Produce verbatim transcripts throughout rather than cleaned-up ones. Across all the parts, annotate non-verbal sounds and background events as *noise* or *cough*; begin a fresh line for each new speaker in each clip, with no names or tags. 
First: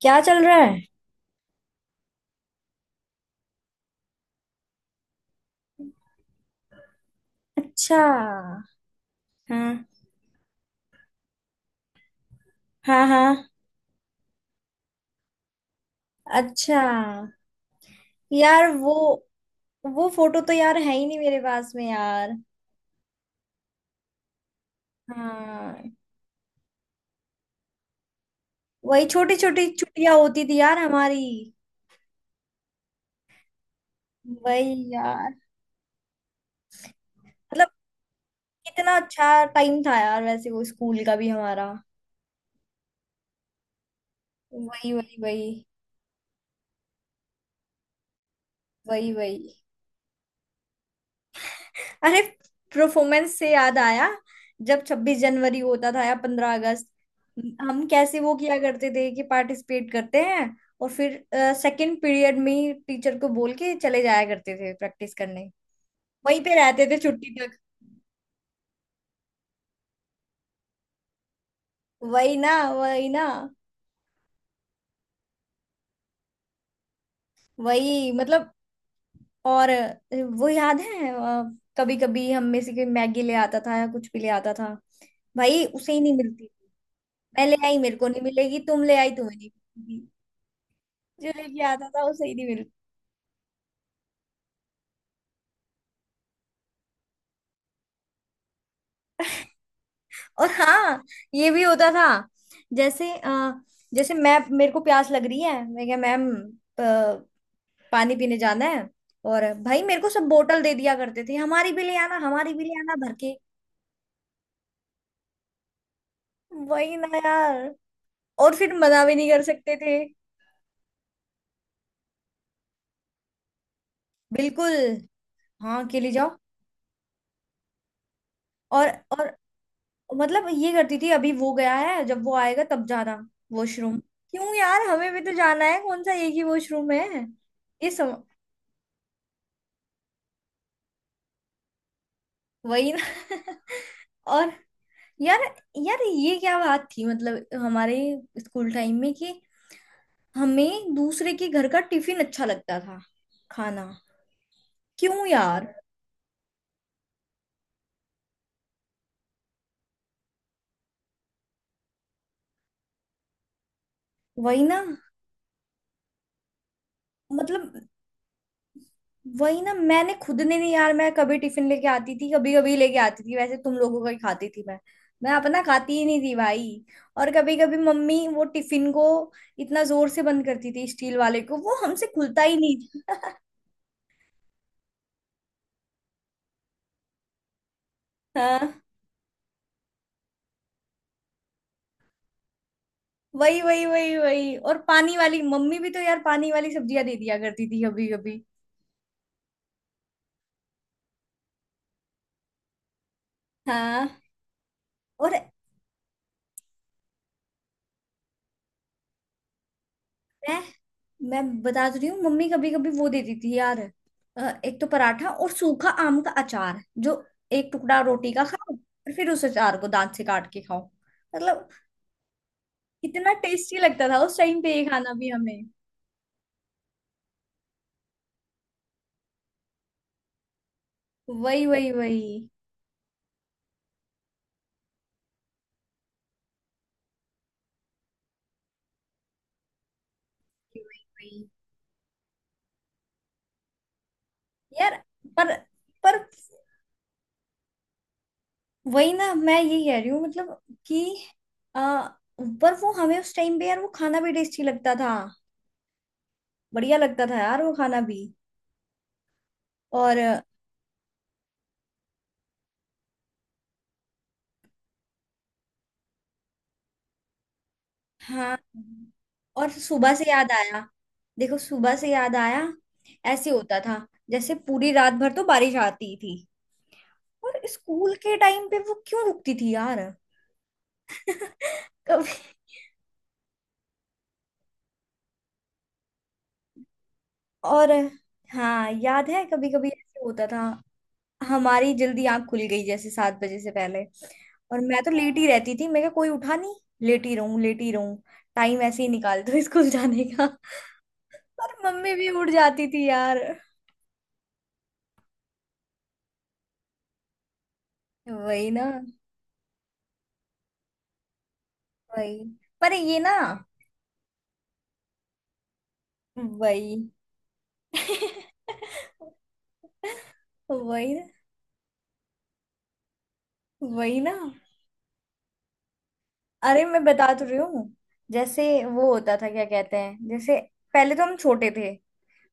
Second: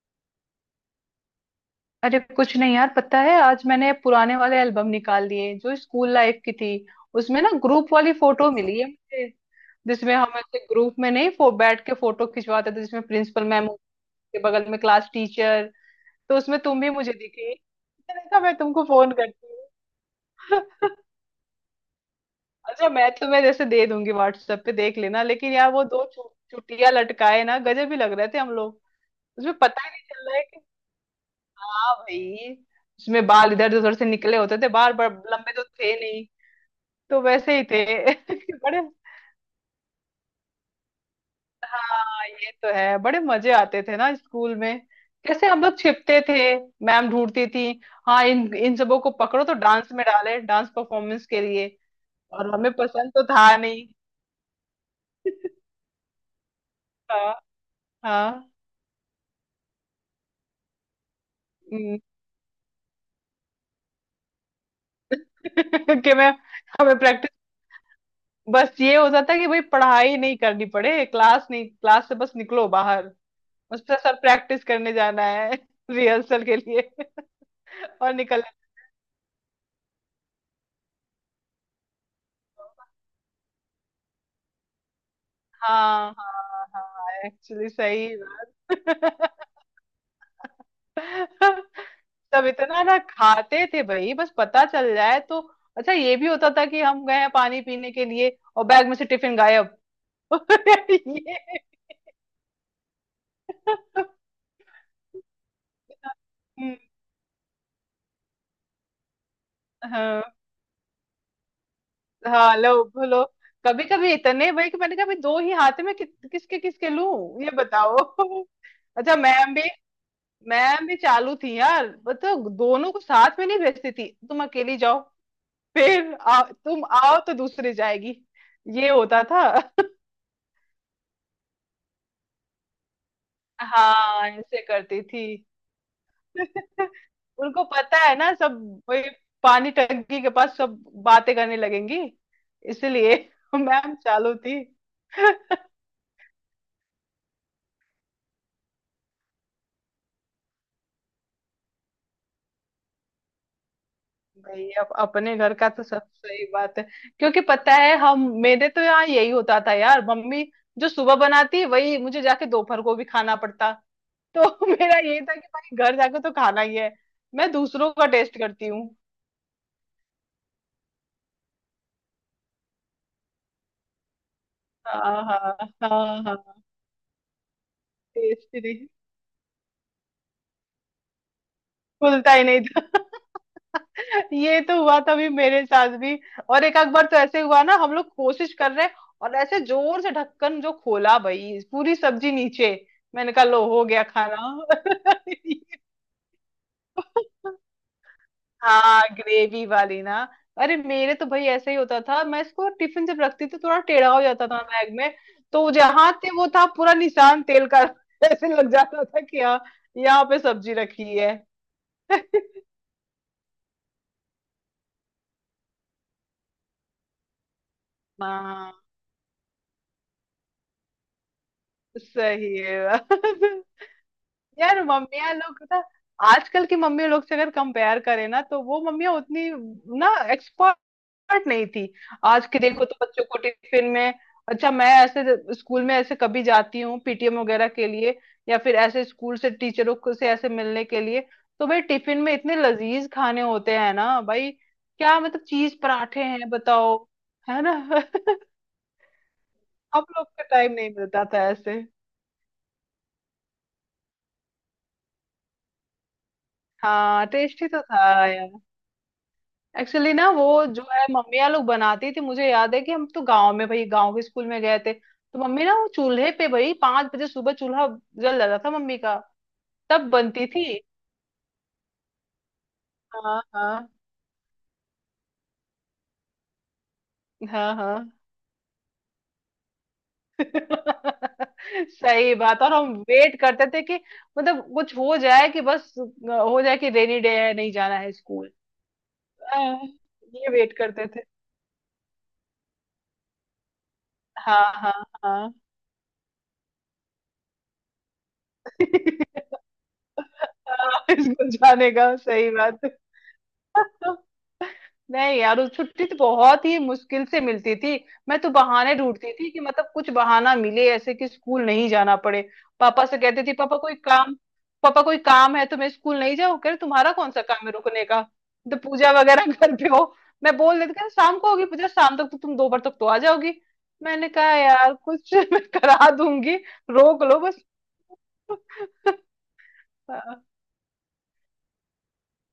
क्या चल रहा है?
अरे कुछ नहीं यार, पता है आज मैंने पुराने वाले एल्बम निकाल लिए जो स्कूल लाइफ की थी। उसमें ना ग्रुप
अच्छा।
वाली फोटो मिली है मुझे,
हाँ।
जिसमें हम ऐसे ग्रुप में नहीं फो, बैठ के फोटो खिंचवाते थे जिसमें
हाँ।
प्रिंसिपल
हाँ
मैम के बगल में क्लास टीचर। तो उसमें
अच्छा।
तुम भी मुझे दिखी, मैंने कहा मैं
यार
तुमको
वो
फोन करती
वो फोटो तो
हूँ।
यार है ही
*laughs*
नहीं मेरे पास में यार।
अच्छा, मैं तुम्हें जैसे दे दूंगी, व्हाट्सएप पे देख लेना। लेकिन यार
हाँ।
वो दो चु, चुटिया लटकाए ना गजब ही लग रहे थे हम लोग।
वही छोटी
उसमें
छोटी
पता ही नहीं
छुट्टियां
चल रहा
होती थी
है।
यार हमारी।
हाँ भाई, उसमें बाल इधर उधर से निकले होते थे,
वही
बाल बड़
यार।
लंबे तो थे नहीं, तो वैसे ही
मतलब।
थे। *laughs* बड़े।
कितना अच्छा टाइम था यार वैसे वो स्कूल का भी हमारा।
हाँ ये तो है, बड़े मजे आते थे ना स्कूल में।
वही वही
कैसे
वही,
हम लोग छिपते थे, मैम ढूंढती थी। हाँ, इन इन सबों को
वही
पकड़ो
वही।
तो डांस में डाले, डांस परफॉर्मेंस के लिए।
अरे।
और हमें पसंद तो
परफॉर्मेंस से
था
याद
नहीं।
आया। जब छब्बीस जनवरी
*laughs*
होता था या पंद्रह अगस्त।
हाँ
हम कैसे वो
हाँ।
किया करते थे कि पार्टिसिपेट करते हैं। और फिर
हम्म।
सेकंड पीरियड में ही टीचर को बोल के चले जाया करते थे प्रैक्टिस करने।
*laughs* कि मैं,
वहीं पे रहते थे
हमें प्रैक्टिस।
छुट्टी तक।
बस ये होता था कि भाई पढ़ाई नहीं करनी पड़े, क्लास नहीं, क्लास से बस
वही ना,
निकलो बाहर।
वही ना।
उस पर सर प्रैक्टिस करने जाना है, *laughs* रिहर्सल के लिए। *laughs*
वही
और निकल।
मतलब। और वो याद है। कभी कभी हम में से कोई मैगी ले आता था या कुछ भी ले आता था। भाई उसे ही
हाँ
नहीं मिलती।
हाँ हाँ,
मैं ले
एक्चुअली
आई मेरे को
सही
नहीं मिलेगी, तुम ले आई
बात।
तुम्हें नहीं
*laughs*
मिलेगी। जो लेके आता था वो सही
सब
नहीं मिलता।
इतना ना खाते थे भाई, बस पता चल जाए तो। अच्छा ये भी होता था कि हम गए हैं पानी पीने के लिए और बैग में से टिफिन गायब। *laughs*
और हाँ।
ये।
ये भी होता था। जैसे अ, जैसे मैं, मेरे को प्यास लग रही है, मैं क्या मैम,
हम्म,
प- पानी पीने जाना है। और भाई मेरे को
हाँ
सब बोतल दे दिया करते थे, हमारी भी ले आना, हमारी
हाँ
भी ले
लो
आना भर
बोलो।
के।
कभी कभी इतने भाई कि मैंने कहा भाई दो ही हाथ में कि, किसके किसके
वही ना
लूं ये
यार।
बताओ। *laughs*
और फिर मना भी
अच्छा
नहीं कर
मैम भी,
सकते थे।
मैम भी चालू थी यार। मतलब दोनों को साथ में नहीं भेजती थी, तुम
बिल्कुल।
अकेली जाओ।
हाँ अकेले
फिर
जाओ।
आ, तुम आओ तो दूसरी जाएगी,
और
ये होता
और
था।
मतलब ये करती थी, अभी वो गया है जब वो आएगा तब जाना। वॉशरूम।
हाँ
क्यों
ऐसे
यार,
करती
हमें भी
थी।
तो जाना है, कौन सा एक ही
*laughs*
वॉशरूम है।
उनको
ये
पता है
सम।
ना सब। वही, पानी टंकी के पास सब बातें करने लगेंगी,
वही ना।
इसलिए। *laughs* मैम चालू
और
थी।
यार, यार ये क्या बात थी मतलब हमारे स्कूल टाइम में कि हमें दूसरे के घर का टिफिन अच्छा लगता था, खाना।
भाई अब
क्यों
अपने घर
यार।
का तो सब सही बात है। क्योंकि पता है हम, मेरे तो यहाँ यही होता था यार, मम्मी जो सुबह बनाती वही मुझे जाके दोपहर को भी खाना पड़ता।
वही
तो *laughs*
ना
मेरा ये था कि भाई घर जाके तो खाना ही है, मैं
मतलब।
दूसरों का टेस्ट करती हूँ।
वही ना, मैंने खुद ने नहीं यार, मैं कभी टिफिन लेके आती थी, कभी कभी लेके आती थी, वैसे तुम लोगों का ही खाती थी मैं।
हाँ
मैं
हाँ
अपना खाती ही नहीं
हाँ
थी
हाँ।
भाई। और कभी कभी मम्मी वो
टेस्ट नहीं।
टिफिन को इतना जोर से बंद करती थी स्टील वाले को, वो हमसे
खुलता
खुलता
ही
ही
नहीं था।
नहीं
*laughs* ये तो हुआ था भी, मेरे साथ भी। और एक आध बार तो ऐसे हुआ ना, हम लोग
था।
कोशिश
हाँ।
कर रहे हैं और ऐसे जोर से ढक्कन जो खोला, भाई पूरी सब्जी नीचे। मैंने कहा
वही
लो
वही
हो गया
वही
खाना।
वही। और पानी वाली मम्मी भी तो यार, पानी वाली सब्जियां दे दिया
*laughs*
करती थी, अभी अभी।
हाँ ग्रेवी वाली ना। अरे मेरे तो भाई ऐसा ही होता था, मैं इसको टिफिन जब रखती थी थोड़ा टेढ़ा
हाँ।
हो जाता था बैग में।
और
तो जहाँ थे वो था पूरा निशान तेल का। *laughs* ऐसे लग जाता था कि हाँ, यहाँ पे
मैं
सब्जी रखी है।
मैं बता तो रही हूँ, मम्मी
*laughs*
कभी कभी वो देती थी यार। अ, एक तो पराठा और सूखा आम का अचार, जो एक टुकड़ा रोटी का
हाँ
खाओ और फिर उस अचार को दांत से काट के खाओ। मतलब।
सही है *laughs*
इतना
बात।
टेस्टी लगता था उस टाइम पे
यार
ये खाना भी
मम्मियाँ
हमें।
लोग ना, आजकल की मम्मी लोग से अगर कंपेयर करें ना, तो वो मम्मियाँ उतनी ना स्टार्ट नहीं
वही वही
थी।
वही
आज के देखो तो बच्चों को टिफिन में, अच्छा मैं ऐसे स्कूल में ऐसे कभी जाती हूँ पीटीएम वगैरह के लिए, या फिर ऐसे स्कूल से टीचरों को से ऐसे
वही
मिलने के लिए,
वही।
तो भाई टिफिन में इतने लजीज खाने होते हैं ना भाई।
यार
क्या मतलब
पर
चीज
पर
पराठे हैं, बताओ। है ना? *laughs*
वही ना, मैं यही कह
हम
रही हूँ,
लोग को
मतलब
टाइम नहीं
कि
मिलता था ऐसे।
आ, पर वो हमें उस टाइम पे यार वो खाना भी टेस्टी लगता था। बढ़िया लगता
हाँ
था यार
टेस्टी
वो
तो
खाना भी।
था यार। एक्चुअली
और
ना वो जो है मम्मियाँ लोग बनाती थी, मुझे याद है कि हम तो गांव में भाई, गांव के स्कूल में गए थे, तो मम्मी ना वो चूल्हे पे भाई पांच बजे सुबह चूल्हा जल
हाँ।
जाता था मम्मी का।
और
तब
सुबह से
बनती
याद
थी।
आया। देखो सुबह से याद आया।
हाँ
ऐसे होता
हाँ
था जैसे पूरी रात भर तो बारिश आती थी और
हाँ हाँ।
स्कूल के टाइम पे वो क्यों रुकती थी यार।
*laughs* सही
कभी।
बात। और हम वेट करते थे कि मतलब कुछ हो जाए कि बस हो जाए कि रेनी डे है, नहीं
और
जाना है स्कूल।
हाँ याद है कभी
हाँ,
कभी ऐसे होता
ये
था।
वेट करते थे।
हमारी जल्दी आंख खुल गई जैसे सात बजे से पहले।
हाँ
और
हाँ
मैं तो लेट ही
हाँ।
रहती थी, मेरे को कोई उठा नहीं। लेटी रहूं, लेटी रहूं। टाइम ऐसे ही निकाल
*laughs*
दो *laughs* स्कूल जाने का।
हाँ, स्कूल
पर
जाने
मम्मी
का
भी उठ
सही बात।
जाती थी यार।
नहीं यार, उस छुट्टी तो बहुत ही मुश्किल से मिलती थी। मैं तो
वही ना।
बहाने ढूंढती थी कि मतलब कुछ बहाना मिले ऐसे कि स्कूल नहीं जाना
वही।
पड़े।
पर
पापा
ये
से
ना।
कहती थी पापा कोई काम, पापा कोई काम है तो मैं स्कूल नहीं जाऊँ। कह रहे,
वही।
तुम्हारा कौन सा काम है रुकने का?
*laughs*
तो पूजा वगैरह *laughs* घर पे हो। मैं बोल देती, कह रहे
वही ना,
शाम को होगी पूजा, शाम तक तो तुम दो बार तक तो आ जाओगी।
वही
मैंने
ना।
कहा यार कुछ *laughs* मैं करा दूंगी,
अरे मैं
रोक
बता
लो
तो रही
बस।
हूँ। जैसे वो
*laughs*
होता था क्या कहते हैं,
हाँ,
जैसे पहले तो हम छोटे थे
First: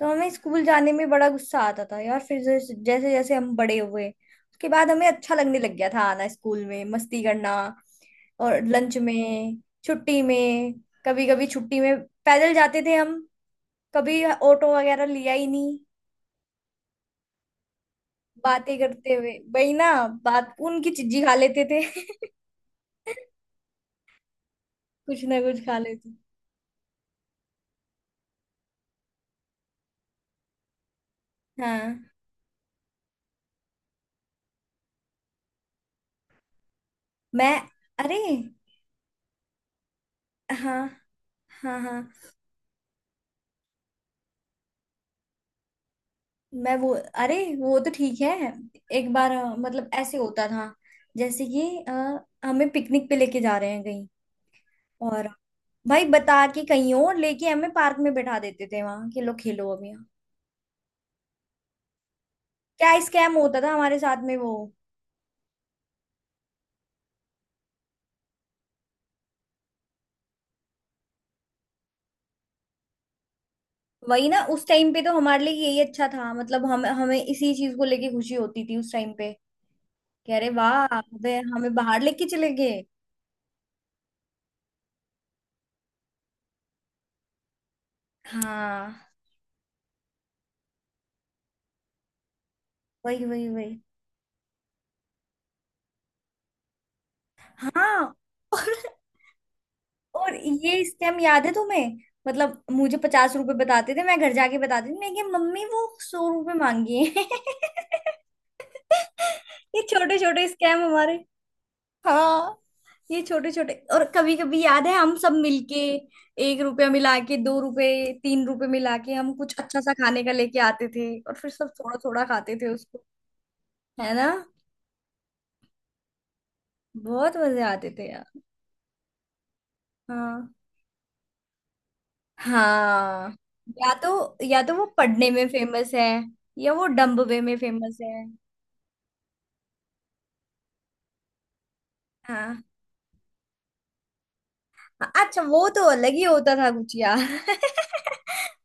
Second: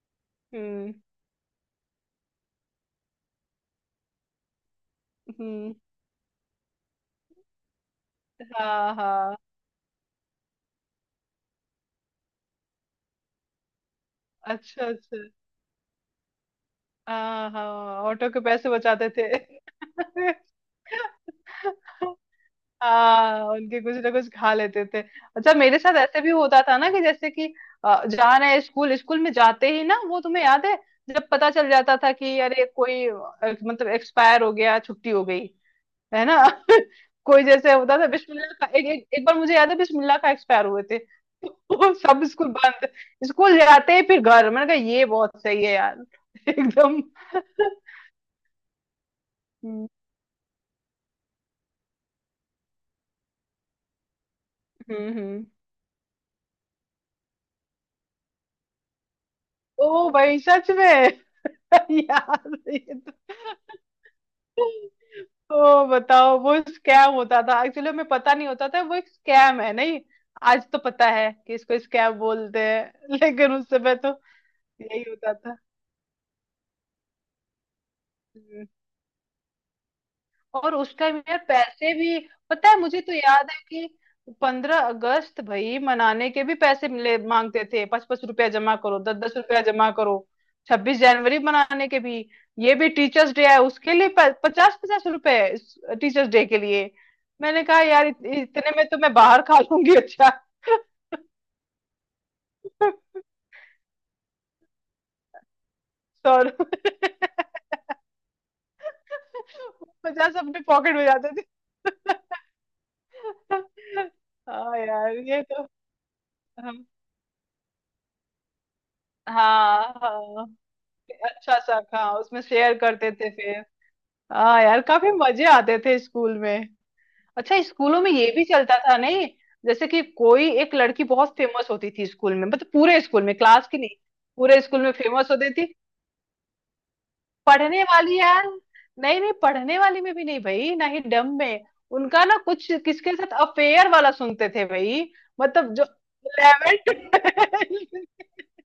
तो हमें स्कूल जाने
हम्म
में बड़ा गुस्सा आता था यार, फिर जैसे जैसे जैसे हम बड़े हुए उसके बाद हमें अच्छा लगने लग
हम्म।
गया था आना स्कूल में मस्ती करना। और
हाँ
लंच
हाँ।
में। छुट्टी में। कभी कभी छुट्टी में पैदल जाते थे हम। कभी ऑटो
अच्छा
वगैरह
अच्छा।
लिया ही नहीं।
हाँ हाँ। ऑटो के पैसे
बातें
बचाते
करते
थे।
हुए वही ना।
*laughs*
बात उनकी चिज्जी खा लेते थे।
हाँ उनके कुछ ना कुछ खा लेते थे।
*laughs* कुछ ना
अच्छा
कुछ खा
मेरे साथ
लेते।
ऐसे भी होता था ना, कि जैसे कि अ, जा रहे हैं स्कूल, स्कूल में जाते ही ना वो तुम्हें याद है, जब पता चल जाता
हाँ।
था कि अरे कोई अ, मतलब एक्सपायर हो गया, छुट्टी हो गई, है ना। *laughs* कोई
मैं।
जैसे होता था
अरे।
बिस्मिल्लाह का, एक, एक, एक बार मुझे याद है बिस्मिल्लाह का एक्सपायर
हाँ
हुए थे। *laughs*
हाँ
वो
हाँ।
सब स्कूल बंद। स्कूल जाते ही फिर घर, मैंने कहा ये बहुत सही है यार। *laughs*
मैं वो।
एकदम।
अरे वो तो ठीक है। एक बार अ, मतलब
*laughs*
ऐसे होता था, जैसे कि अ, हमें पिकनिक पे लेके जा रहे हैं कहीं,
हम्म
और
हम्म।
भाई बता के कहीं और लेके हमें पार्क में बैठा देते थे वहां कि लो खेलो अभी यहाँ।
ओ भाई सच में। *laughs* यार
क्या
ये
स्कैम होता था हमारे साथ में वो।
तो, ओ बताओ वो स्कैम होता था, एक्चुअली में पता नहीं होता था वो एक स्कैम है नहीं। आज तो पता है कि इसको स्कैम बोलते हैं, *laughs* लेकिन उस समय तो
वही ना, उस टाइम पे
यही
तो
होता
हमारे लिए
था।
यही अच्छा था, मतलब हम हमें इसी चीज को लेके खुशी होती थी उस टाइम पे, कि अरे
और उस
वाह,
टाइम
वे
यार
हमें
पैसे
बाहर
भी,
लेके चले
पता है
गए।
मुझे तो याद है कि पंद्रह अगस्त भाई मनाने के भी पैसे मिले मांगते थे, पाँच पाँच रुपया जमा करो,
हाँ
दस दस रुपया जमा करो। छब्बीस जनवरी मनाने के भी, ये भी
वही
टीचर्स डे
वही
है
वही।
उसके लिए पचास पचास रुपए टीचर्स डे के लिए। मैंने कहा यार
हाँ।
इत, इतने में तो
*laughs*
मैं बाहर खा लूंगी अच्छा।
और ये स्कैम याद है तुम्हें। मतलब मुझे
*laughs*
पचास रुपए बताते थे, मैं घर जाके बताती थी मैं कि मम्मी वो सौ
सौ।
रुपए
*laughs*
मांगी है। *laughs* ये छोटे
पचास
छोटे
अपने
स्कैम
पॉकेट में
हमारे।
जाते थे।
हाँ। ये छोटे छोटे। और
*laughs*
कभी कभी
हाँ
याद है, हम
यार
सब
ये तो।
मिलके एक
हाँ
रुपया मिला के, दो रुपए, तीन रुपए मिला के हम कुछ अच्छा सा खाने का
हाँ,
लेके आते थे और फिर
अच्छा
सब
सा
थोड़ा
हाँ,
थोड़ा
उसमें
खाते थे
शेयर
उसको।
करते थे फिर।
है ना।
हाँ यार, काफी मजे आते थे स्कूल में।
बहुत
अच्छा
मजे आते
स्कूलों
थे
में ये
यार।
भी चलता था नहीं, जैसे कि कोई
हाँ
एक लड़की बहुत फेमस होती थी स्कूल में, मतलब पूरे स्कूल
हाँ।
में, क्लास की
या
नहीं,
तो,
पूरे
या तो
स्कूल
वो
में
पढ़ने
फेमस
में
होती थी।
फेमस है या वो डम्बवे में
पढ़ने
फेमस
वाली
है।
यार? नहीं नहीं, पढ़ने वाली में भी नहीं भाई, ना ही डम में। उनका ना
हाँ।
कुछ किसके साथ अफेयर वाला सुनते थे भाई।
अच्छा वो
मतलब
तो
जो
अलग ही होता था कुछ
इलेवन
यार। *laughs*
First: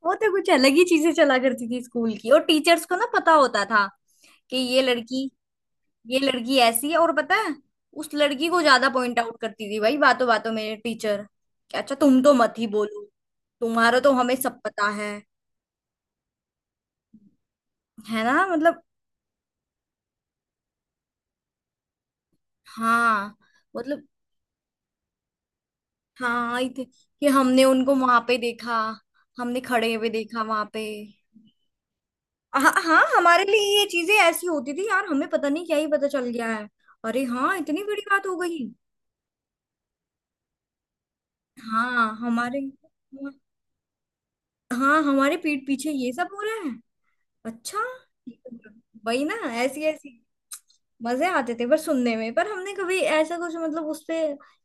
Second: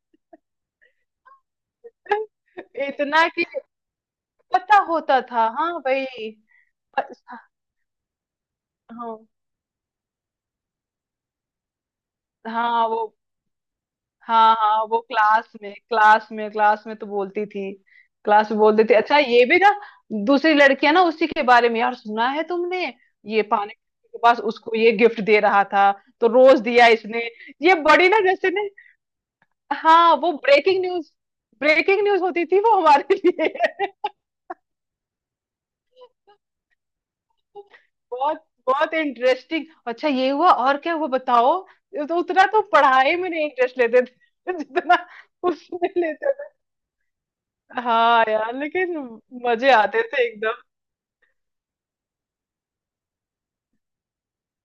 वो तो कुछ अलग ही चीजें चला करती थी स्कूल की, और टीचर्स
*laughs*
को ना
इतना
पता
कि
होता था कि
पता
ये
होता
लड़की,
था हाँ भाई।
ये लड़की ऐसी है, और पता है उस लड़की को ज्यादा
हाँ
पॉइंट आउट करती थी भाई बातों बातों में टीचर, कि अच्छा तुम तो मत ही
हाँ वो।
बोलो, तुम्हारा तो हमें
हाँ
सब
हाँ
पता
वो
है।
क्लास में, क्लास में, क्लास में तो बोलती थी।
है ना
क्लास में
मतलब।
बोलती थी। अच्छा ये भी ना, दूसरी लड़कियां ना उसी के बारे में यार, सुना है तुमने,
हाँ
ये पानी
मतलब।
के पास उसको ये गिफ्ट दे रहा था, तो
हाँ
रोज
आई थी।
दिया इसने,
कि हमने
ये
उनको
बड़ी
वहां
ना
पे
जैसे ने।
देखा। हमने खड़े हुए
हाँ वो
देखा वहां
ब्रेकिंग
पे।
न्यूज, ब्रेकिंग न्यूज होती थी
हाँ
वो
हाँ,
हमारे
हमारे
लिए।
लिए ये
*laughs*
चीजें ऐसी होती थी यार, हमें पता नहीं क्या ही पता चल गया है। अरे हाँ, इतनी बड़ी बात हो
बहुत
गई।
बहुत इंटरेस्टिंग। अच्छा ये हुआ और क्या हुआ, बताओ। ये
हाँ
तो उतना
हमारे।
तो पढ़ाई में नहीं इंटरेस्ट लेते थे *laughs* जितना
हाँ हमारे पीठ
उसमें
पीछे ये सब
लेते।
हो रहा है। अच्छा।
हाँ यार लेकिन
वही ना।
मजे
ऐसी
आते
ऐसी।
थे एकदम।
मजे आते थे पर सुनने में, पर हमने कभी ऐसा कुछ मतलब उस पे।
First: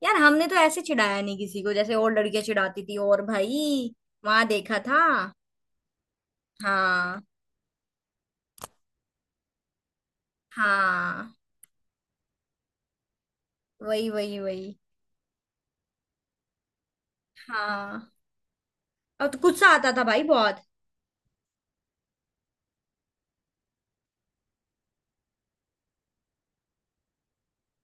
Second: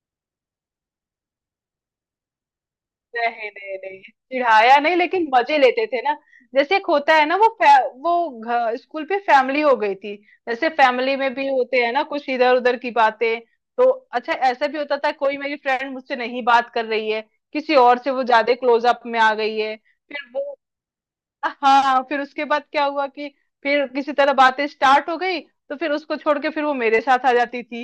यार हमने तो ऐसे चिढ़ाया नहीं किसी को, जैसे और लड़कियां चिढ़ाती थी और
नहीं नहीं
भाई।
नहीं,
वहां
चिढ़ाया
देखा
नहीं
था।
लेकिन मजे लेते थे ना। जैसे एक होता
हाँ
है ना, वो फै, वो घ- स्कूल पे फैमिली हो गई थी। जैसे फैमिली
हाँ।
में भी होते हैं ना कुछ इधर उधर की बातें, तो
वही
अच्छा
वही
ऐसा
वही।
भी होता था, कोई मेरी फ्रेंड मुझसे नहीं बात कर रही है, किसी और से
हाँ।
वो ज्यादा क्लोज अप में
और
आ
तो
गई
गुस्सा
है।
आता था भाई
फिर वो,
बहुत।
हाँ फिर उसके बाद क्या हुआ कि फिर किसी तरह बातें स्टार्ट हो गई, तो फिर उसको छोड़ के फिर वो मेरे साथ आ जाती थी।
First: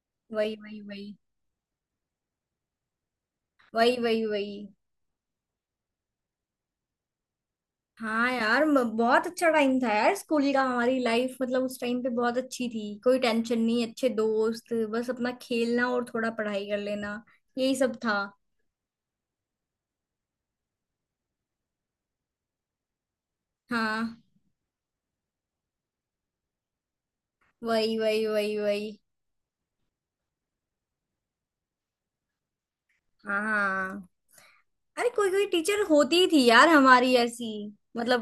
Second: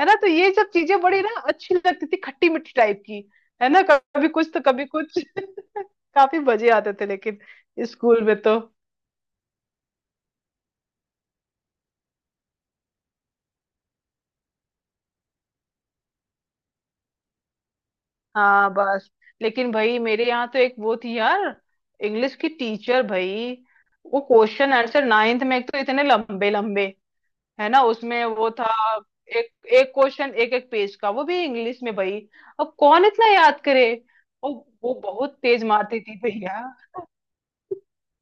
है ना, तो ये
वही
सब
वही
चीजें
वही,
बड़ी ना अच्छी लगती थी, खट्टी मीठी टाइप की। है ना,
वही वही
कभी कुछ
वही।
तो कभी कुछ। *laughs* काफी मजे आते थे लेकिन, स्कूल
हाँ
में तो।
यार, म- बहुत अच्छा टाइम था यार स्कूल का, हमारी लाइफ मतलब उस टाइम पे बहुत अच्छी थी, कोई टेंशन नहीं, अच्छे दोस्त, बस अपना खेलना और थोड़ा पढ़ाई कर लेना। यही सब था।
हाँ बस। लेकिन भाई मेरे यहाँ तो एक वो थी यार, इंग्लिश की टीचर भाई,
हाँ।
वो क्वेश्चन आंसर नाइन्थ में, एक तो इतने लंबे लंबे, है ना
वही
उसमें
वही
वो
वही
था,
वही।
एक एक क्वेश्चन एक एक पेज का, वो भी इंग्लिश में भाई, अब कौन इतना याद करे।
हाँ,
और वो
अरे कोई
बहुत
कोई
तेज
टीचर
मारती थी
होती ही थी
भैया।
यार हमारी ऐसी। मतलब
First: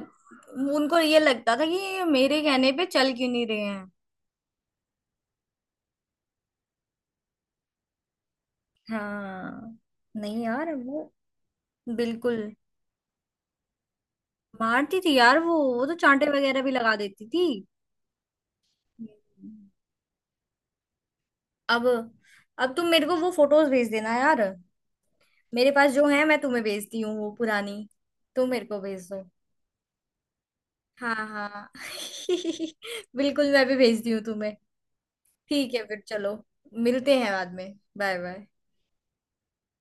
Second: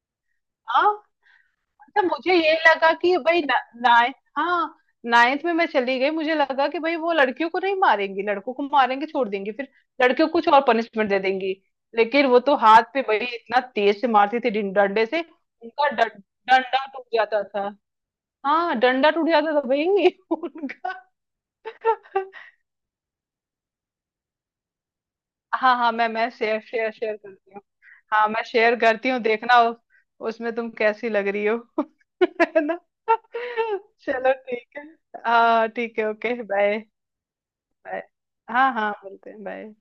हाँ।
उनको ये लगता था कि ये
मतलब मुझे
मेरे
ये
कहने पे
लगा
चल
कि
क्यों
भाई
नहीं रहे हैं।
नाइन्थ, हाँ नाइन्थ में मैं चली गई, मुझे लगा कि भाई वो लड़कियों को नहीं मारेंगी, लड़कों को मारेंगे, छोड़ देंगी फिर
हाँ।
लड़कियों को
नहीं
कुछ और
यार
पनिशमेंट
वो।
दे देंगी। लेकिन वो
बिल्कुल।
तो हाथ पे भाई इतना तेज से मारती थी, डिं-
मारती
डंडे
थी
से,
यार वो वो
उनका
तो
डं-
चांटे वगैरह भी
डंडा
लगा
टूट
देती
जाता
थी।
था। हाँ डंडा टूट जाता था
हम्म।
भाई। *laughs* उनका।
अब। अब तुम मेरे को वो फोटोज भेज देना यार। मेरे
हाँ
पास
हाँ
जो
मैं
है
मैं
मैं
शेयर
तुम्हें
शेयर
भेजती हूँ,
शेयर
वो
करती हूँ।
पुरानी।
हाँ मैं
तुम मेरे
शेयर
को भेज
करती हूँ,
दो।
देखना उस, उसमें तुम कैसी
हाँ
लग रही हो।
हाँ।
*laughs*
*laughs*
है ना?
बिल्कुल मैं भी भेजती हूँ
चलो
तुम्हें।
ठीक है। हाँ
ठीक है
ठीक
फिर
है ओके
चलो।
बाय।
मिलते हैं बाद में।
Bye,
bye bye.
हाँ हाँ मिलते हैं, बाय।